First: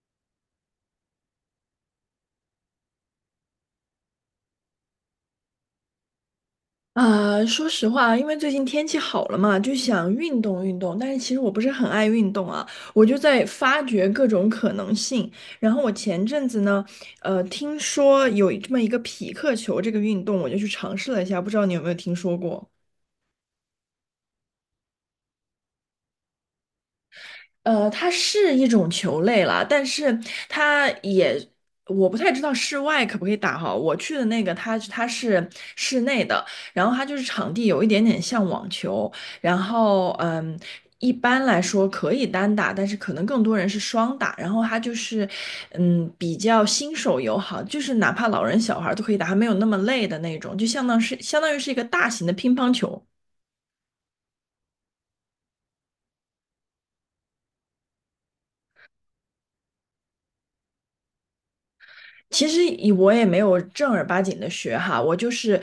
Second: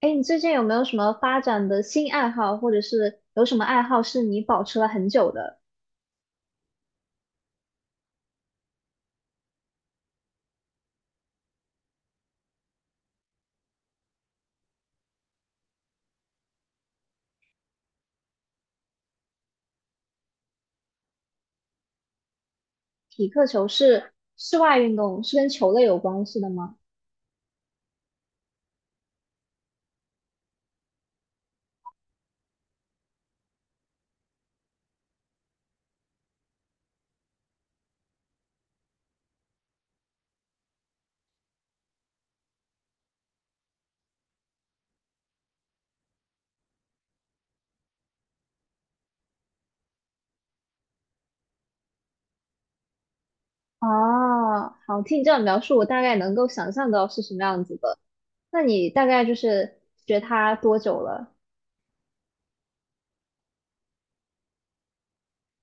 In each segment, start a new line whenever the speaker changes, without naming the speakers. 哎，你最近有没有什么发展的新爱好，或者是有什么爱好是你保持了很久的？
啊，说实话，因为最近天气好了嘛，就想运动运动。但是其实我不是很爱运动啊，我就在发掘各种可能性。然后我前阵子呢，听说有这么一个匹克球这个运动，我就去尝试了一下，不知道你有没有听说过？
匹克球是室外运动，是跟球类有关系的吗？
呃，它是一种球类啦，但是它也，我不太知道室外可不可以打哈。我去的那个，它是室内的，然后它就是场地有一点点像网球，然后一般来说可以单打，但是可能更多人是双打。然后它就是比较新手友好，就是哪怕老人小孩儿都可以打，还没有那么累的那种，就相当于是一个大型的乒乓球。
哦，好，听你这样描述，我大概能够想象到是什么样子的。那你大概就是学它多久了？
其实以我也没有正儿八经的学哈，我就是，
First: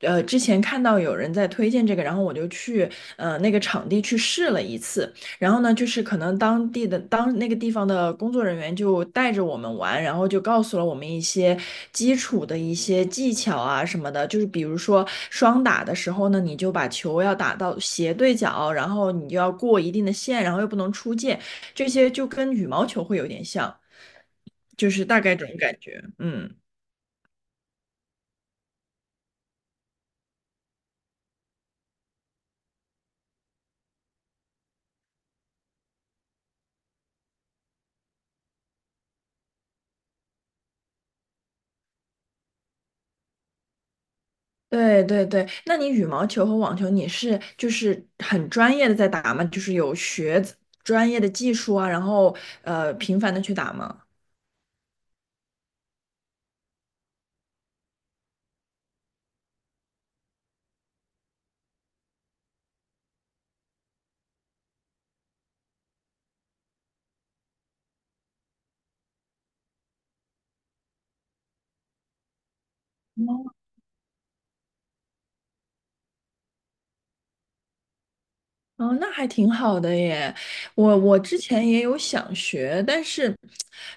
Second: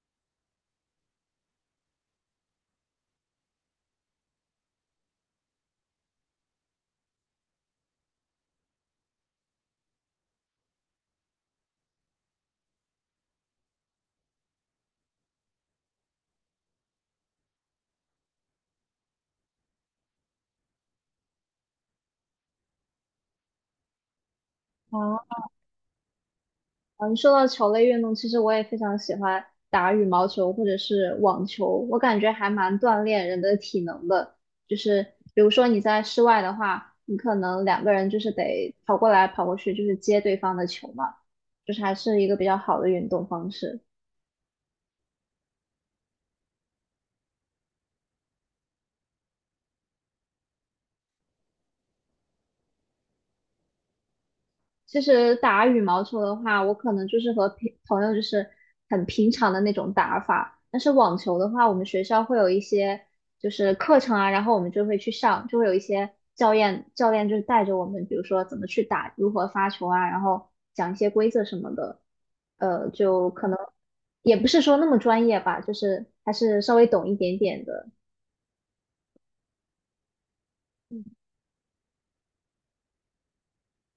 呃，之前看到有人在推荐这个，然后我就去呃那个场地去试了一次，然后呢，就是可能当那个地方的工作人员就带着我们玩，然后就告诉了我们一些基础的一些技巧啊什么的，就是比如说双打的时候呢，你就把球要打到斜对角，然后你就要过一定的线，然后又不能出界，这些就跟羽毛球会有点像，就是大
哦，
概这种感觉，嗯。
嗯，说到球类运动，其实我也非常喜欢打羽毛球或者是网球，我感觉还蛮锻炼人的体能的。就是比如说你在室外的话，你可能两个人就是得跑过来跑过去，就是接对方的球嘛，就是还是一个比较好的运动方式。
对对对，那你羽毛球和网球，你是就是很专业的在打吗？就是有学专业的技术啊，然后呃频繁的去打吗？
其实打羽毛球的话，我可能就是和平朋友就是很平常的那种打法。但是网球的话，我们学校会有一些就是课程啊，然后我们就会去上，就会有一些教练就是带着我们，比如说怎么去打，如何发球啊，然后讲一些规则什么的。就可能也不是说那么专业吧，就是还是稍微懂一点点的。嗯。
哦，那还挺好的耶。我之前也有想学，但是，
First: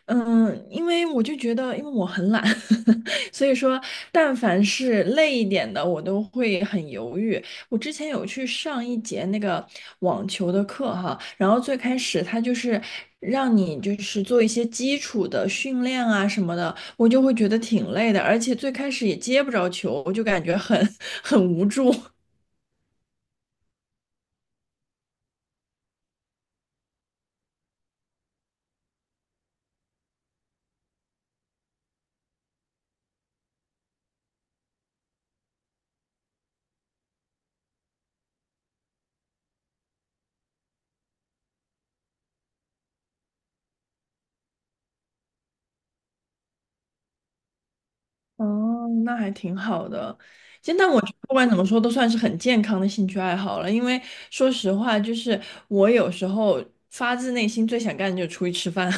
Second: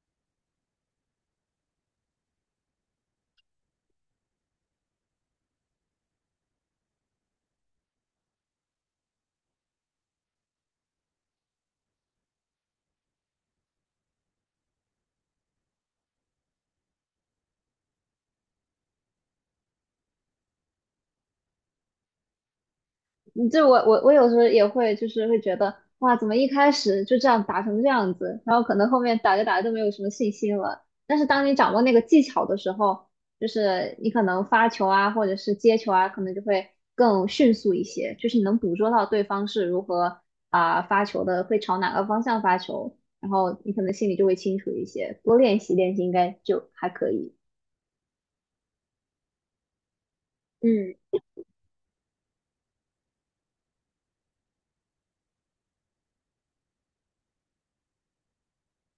嗯，因为我就觉得，因为我很懒，所以说，但凡是累一点的，我都会很犹豫。我之前有去上一节那个网球的课哈，然后最开始他就是让你就是做一些基础的训练啊什么的，我就会觉得挺累的，而且最开始也接不着球，我就感觉很 很无助。
你这我有时候也会就是会觉得哇，怎么一开始就这样打成这样子，然后可能后面打着打着就没有什么信心了。但是当你掌握那个技巧的时候，就是你可能发球啊，或者是接球啊，可能就会更迅速一些，就是你能捕捉到对方是如何啊、发球的，会朝哪个方向发球，然后你可能心里就会清楚一些。多练习练习应该就还可以。
哦，那还挺好的。现在
嗯，
我觉得不管怎么说，都算是很健康的兴趣爱好了。因为说实话，就是我有时候发自内心最想干的就是出去吃饭。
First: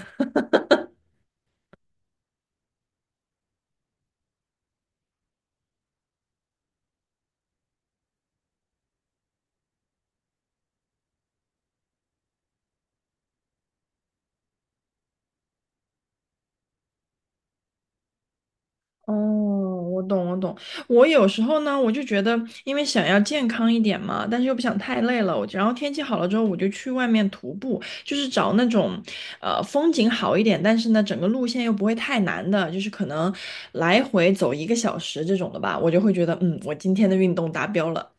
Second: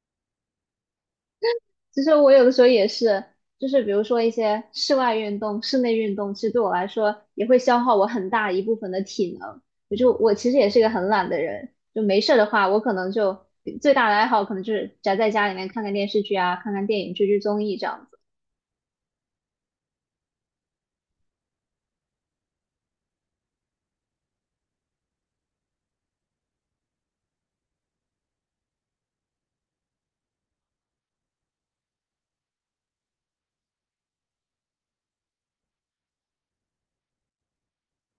其实我有的时候也是，就是比如说一些室外运动、室内运动，其实对我来说也会消耗我很大一部分的体能。我其实也是一个很懒的人，就没事儿的话，我可能就最大的爱好可能就是宅在家里面看看电视剧啊，看看电影、追追综艺这样子。
哦，我懂，我懂。我有时候呢，我就觉得，因为想要健康一点嘛，但是又不想太累了，我然后天气好了之后，我就去外面徒步，就是找那种，呃，风景好一点，但是呢，整个路线又不会太难的，就是可能来回走一个小时这种的吧，我就会觉得，嗯，我今天的运动达标了。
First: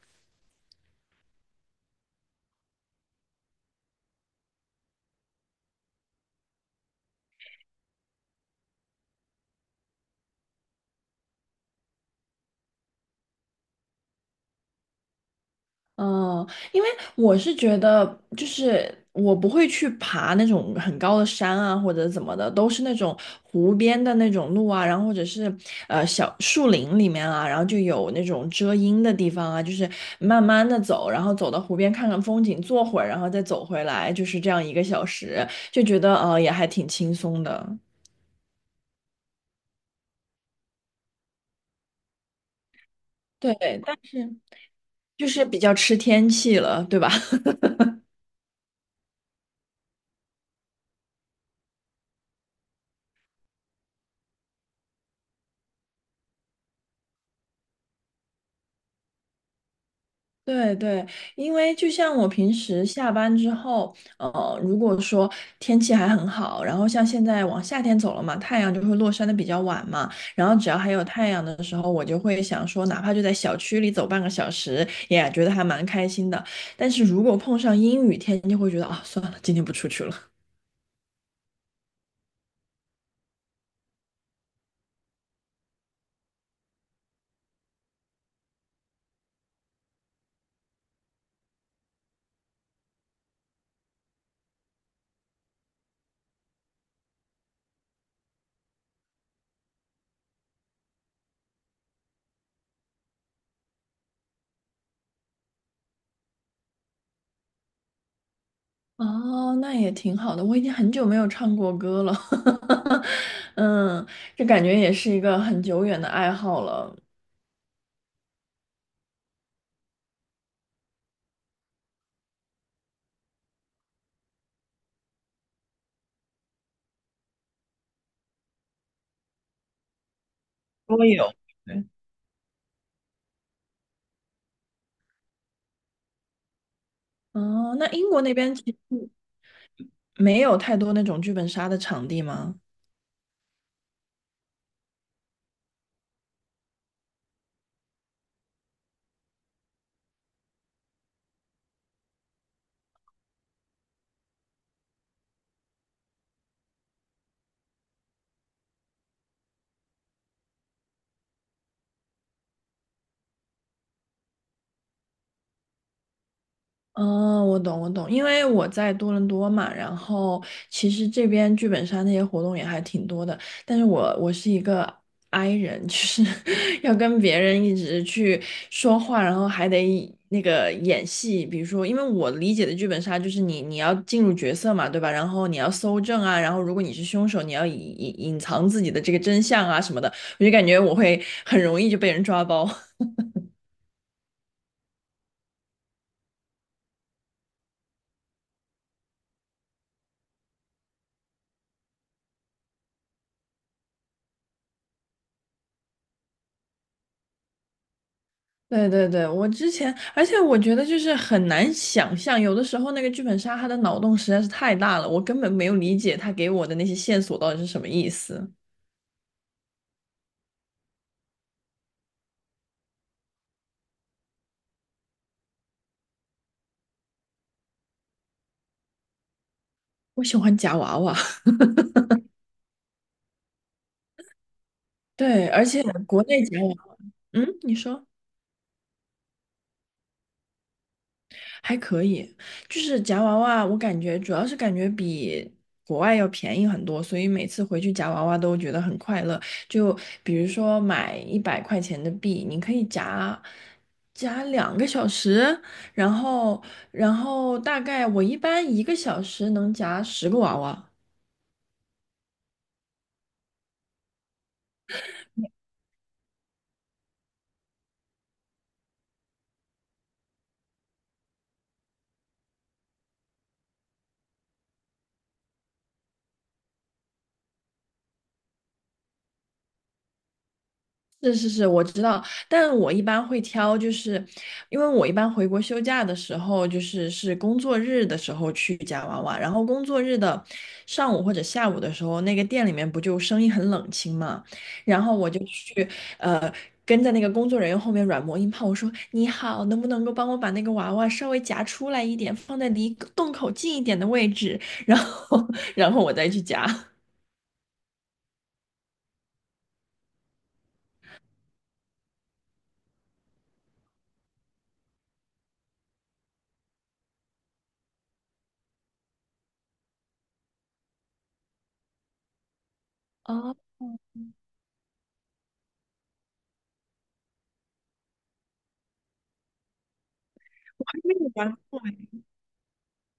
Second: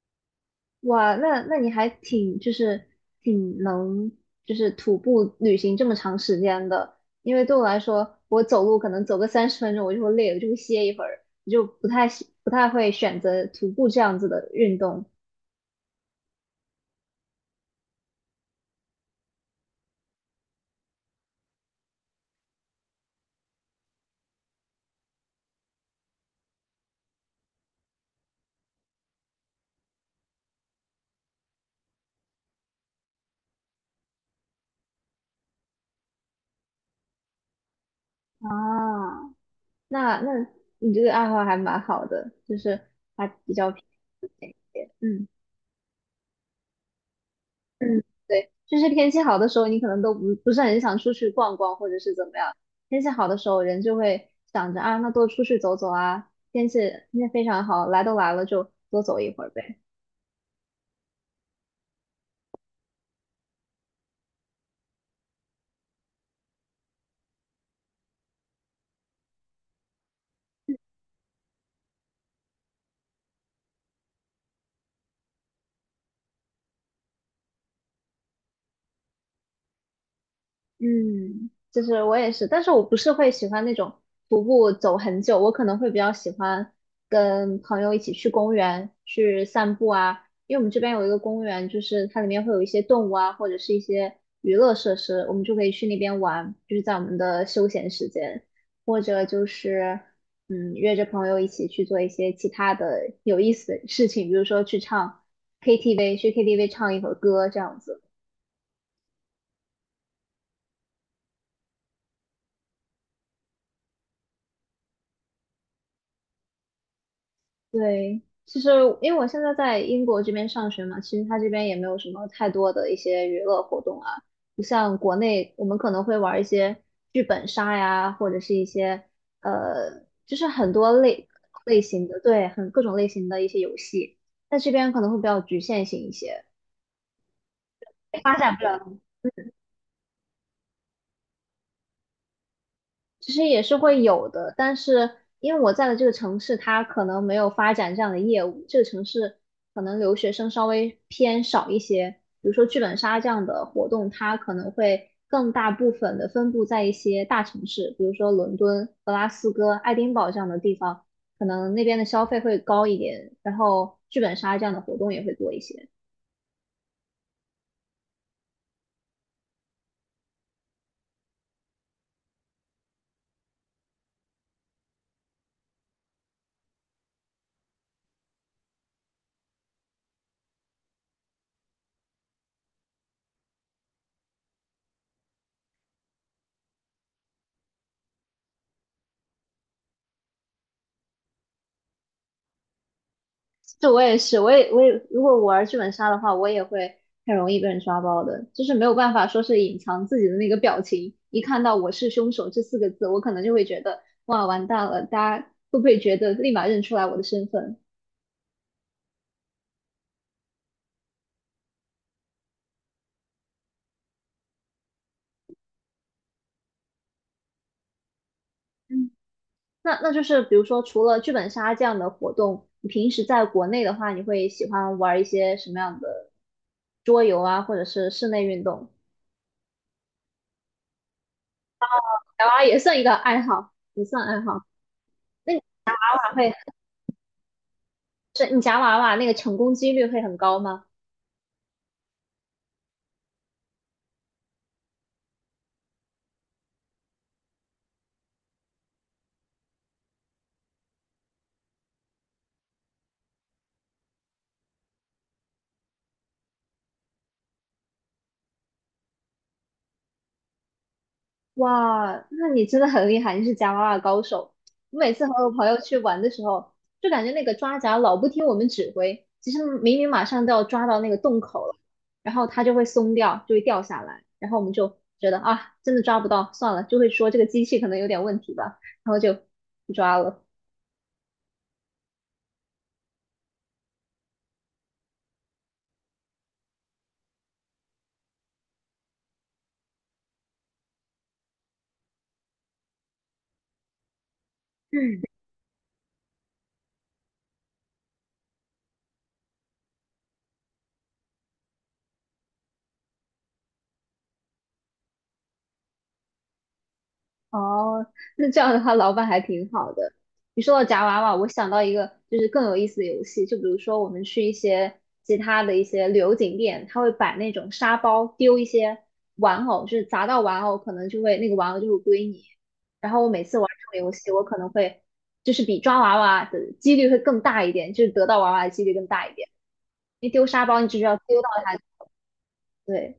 哇，那你还挺就是挺能就是徒步旅行这么长时间的，因为对我来说，我走路可能走个30分钟我就会累，了，我就会歇一会儿，我就不太会选择徒步这样子的运动
嗯，因为我是觉得，就是我不会去爬那种很高的山啊，或者怎么的，都是那种湖边的那种路啊，然后或者是呃小树林里面啊，然后就有那种遮阴的地方啊，就是慢慢的走，然后走到湖边看看风景，坐会儿，然后再走回来，就是这样一个小时，就觉得呃也还挺轻松的。
啊。那你这个爱好还蛮好的，就是还比
对，
较偏
但是
一些，
就
嗯。
是比较吃天气了，对吧？
嗯，对，就是天气好的时候，你可能都不不是很想出去逛逛，或者是怎么样。天气好的时候，人就会想着啊，那多出去走走啊。天气非常好，来都来了就多走一会儿呗。
对对，因为就像我平时下班之后，呃，如果说天气还很好，然后像现在往夏天走了嘛，太阳就会落山的比较晚嘛，然后只要还有太阳的时候，我就会想说，哪怕就在小区里走半个小时，也觉得还蛮开心的。但是如果碰上阴雨天，就会觉得啊，算了，今天不出去了。
嗯，就是我也是，但是我不是会喜欢那种徒步走很久，我可能会比较喜欢跟朋友一起去公园去散步啊，因为我们这边有一个公园，就是它里面会有一些动物啊，或者是一些娱乐设施，我们就可以去那边玩，就是在我们的休闲时间，或者就是嗯约着朋友一起去做一些其他的有意思的事情，比如说去唱 KTV，去 KTV 唱一会儿歌这样子。
哦，那也挺好的，我已经很久没有唱过歌了，嗯，这感觉也是一个很久远的爱好了。
对，其实因为我现在在英国这边上学嘛，其实它这边也没有什么太多的一些娱乐活动啊，不像国内我们可能会玩一些剧本杀呀，或者是一些就是很多
我
类
有。
类型的，对，很各种类型的一些游戏，在这边可能会比较局限性一些，
哦，那英国那
发
边
展不
其
了。
实没有太多那种剧本杀的场地吗？
其实也是会有的，但是因为我在的这个城市，它可能没有发展这样的业务，这个城市可能留学生稍微偏少一些。比如说剧本杀这样的活动，它可能会更大部分的分布在一些大城市，比如说伦敦、格拉斯哥、爱丁堡这样的地方，可能那边的消费会高一点，然后剧本杀这样的活动也会多一些。
哦，我懂，我懂，因为我在多伦多嘛，然后其实这边剧本杀那些活动也还挺多的，但是我是一个 i 人，就是 要跟别人一直去说话，然后还得那个演戏，比如说，因为我理解的剧本杀就是你要进入角色嘛，对吧？然后你要搜证啊，然后如果你是凶手，你要隐藏自己的这个真相啊什么的，我就感觉我会很容易就被人抓包。
这我也是，我也，如果我玩剧本杀的话，我也会很容易被人抓包的，就是没有办法说是隐藏自己的那个表情，一看到“我是凶手”这四个字，我可能就会觉得哇完蛋了，大家会不会觉得立马认出来我的身份？
对对对，我之前，而且我觉得就是很难想象，有的时候那个剧本杀他的脑洞实在是太大了，我根本没有理解他给我的那些线索到底是什么意思。
嗯，那就是比如说除了剧本杀这样的活动，你平时在国内的话，你会喜欢玩一些什么样的桌游啊，或者是室内运动？
我喜欢夹娃娃，
夹娃娃也算一个爱好，也算爱好。
对，
那你
而且国
娃娃
内
会
夹娃，嗯，你说。
是你夹娃娃那个成功几率会很高吗？
还可以，就是夹娃娃，我感觉主要是感觉比国外要便宜很多，所以每次回去夹娃娃都觉得很快乐。就比如说买100块钱的币，你可以夹2个小时，然后然后大概我一般一个小时能夹10个娃娃。
哇，那你真的很厉害，你是夹娃娃高手。我每次和我朋友去玩的时候，就感觉那个抓夹老不听我们指挥，其实明明马上都要抓到那个洞口了，然后它就会松掉，就会掉下来，然后我们就觉得啊，真的抓不到，算了，就会说这个机器可能有点问题吧，然后就不抓了。
是是是，我知道，但我一般会挑，就是因为我一般回国休假的时候，就是是工作日的时候去夹娃娃，然后工作日的上午或者下午的时候，那个店里面不就生意很冷清嘛，然后
嗯。
我就去呃跟在那个工作人员后面软磨硬泡，我说你好，能不能够帮我把那个娃娃稍微夹出来一点，放在离洞口近一点的位置，然后 然后我再去夹。
哦，那这样的话，老板还挺好的。你说到夹娃娃，我想到一个就是更有意思的游戏，就比如说我们去一些其他的一些旅游景点，他会摆那种沙包，丢一些玩偶，就是砸到玩偶，可能就会那个玩偶就会归你。然后我每
哦，
次玩这种游戏，我可能会就是比抓娃娃的几率会更大一点，就是得到娃娃的几率更大一点。因为丢沙包，
我
你只
还
需
没
要
有
丢
夹
到它，
过
对。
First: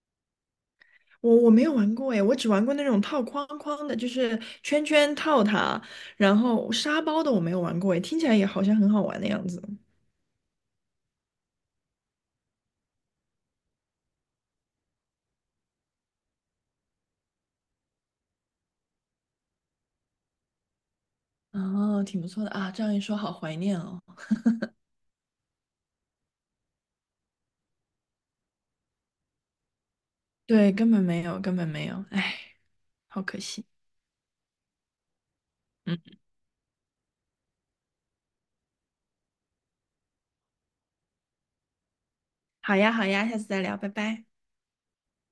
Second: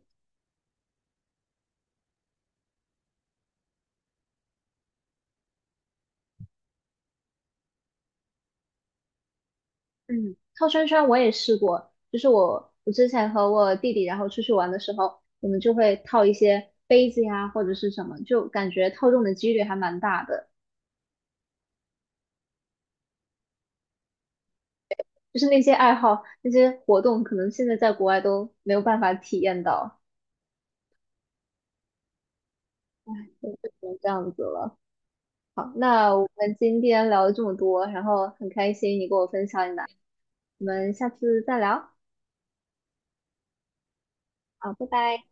我没有玩过诶，我只玩过那种套框框的，就是圈圈套它，然后沙包的我没有玩过诶，听起来也好像很好玩的样子。
嗯，套圈圈我也试过，就是我之前和我弟弟然后出去玩的时候，我们就会套一些杯子呀或者是什么，就感觉套中的几率还蛮大的。
哦，挺不错的啊，这样一说，好怀念哦。
就是那些爱好、那些活动，可能现在在国外都没有办法体验到，
对，根本没有，根本没有，哎，好可
就
惜。
只能这样子了。好，
嗯，
那我们今天聊了这么多，然后很开心你跟我分享你的，我们下次再聊，
好呀，好呀，下次再聊，拜拜。
好，拜拜。